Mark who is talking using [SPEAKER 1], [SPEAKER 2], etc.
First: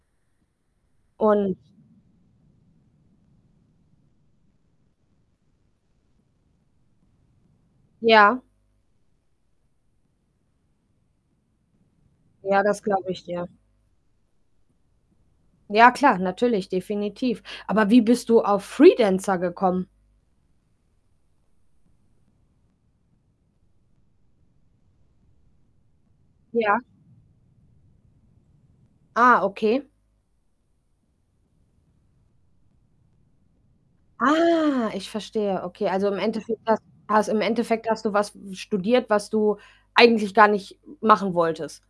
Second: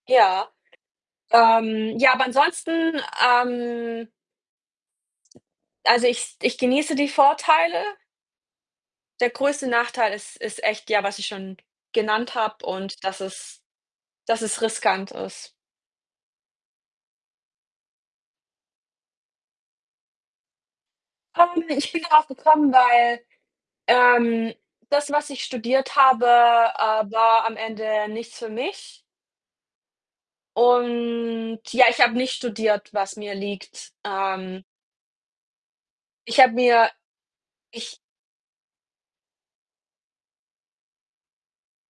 [SPEAKER 1] Ja,
[SPEAKER 2] Und
[SPEAKER 1] ähm, ja, aber ansonsten, ähm Also, ich s ich genieße die Vorteile.
[SPEAKER 2] Ja.
[SPEAKER 1] Der größte Nachteil ist ist echt ja, was ich schon genannt
[SPEAKER 2] Ja,
[SPEAKER 1] habe
[SPEAKER 2] das
[SPEAKER 1] und
[SPEAKER 2] glaube
[SPEAKER 1] dass
[SPEAKER 2] ich dir.
[SPEAKER 1] es dass es riskant ist.
[SPEAKER 2] Ja, klar, natürlich, definitiv. Aber wie bist du auf Freelancer gekommen?
[SPEAKER 1] [unintelligible] Ich bin darauf gekommen, weil ähm, das, was ich studiert habe,
[SPEAKER 2] Ja.
[SPEAKER 1] äh, war am Ende nichts für mich.
[SPEAKER 2] Ah, okay.
[SPEAKER 1] Und ja, ich habe nicht studiert, was mir liegt. Ähm
[SPEAKER 2] Ah, ich verstehe, okay. Also im
[SPEAKER 1] Ich habe
[SPEAKER 2] Endeffekt hast
[SPEAKER 1] mir
[SPEAKER 2] has Im Endeffekt
[SPEAKER 1] ich
[SPEAKER 2] hast du was w studiert, was du eigentlich gar nicht m machen wolltest.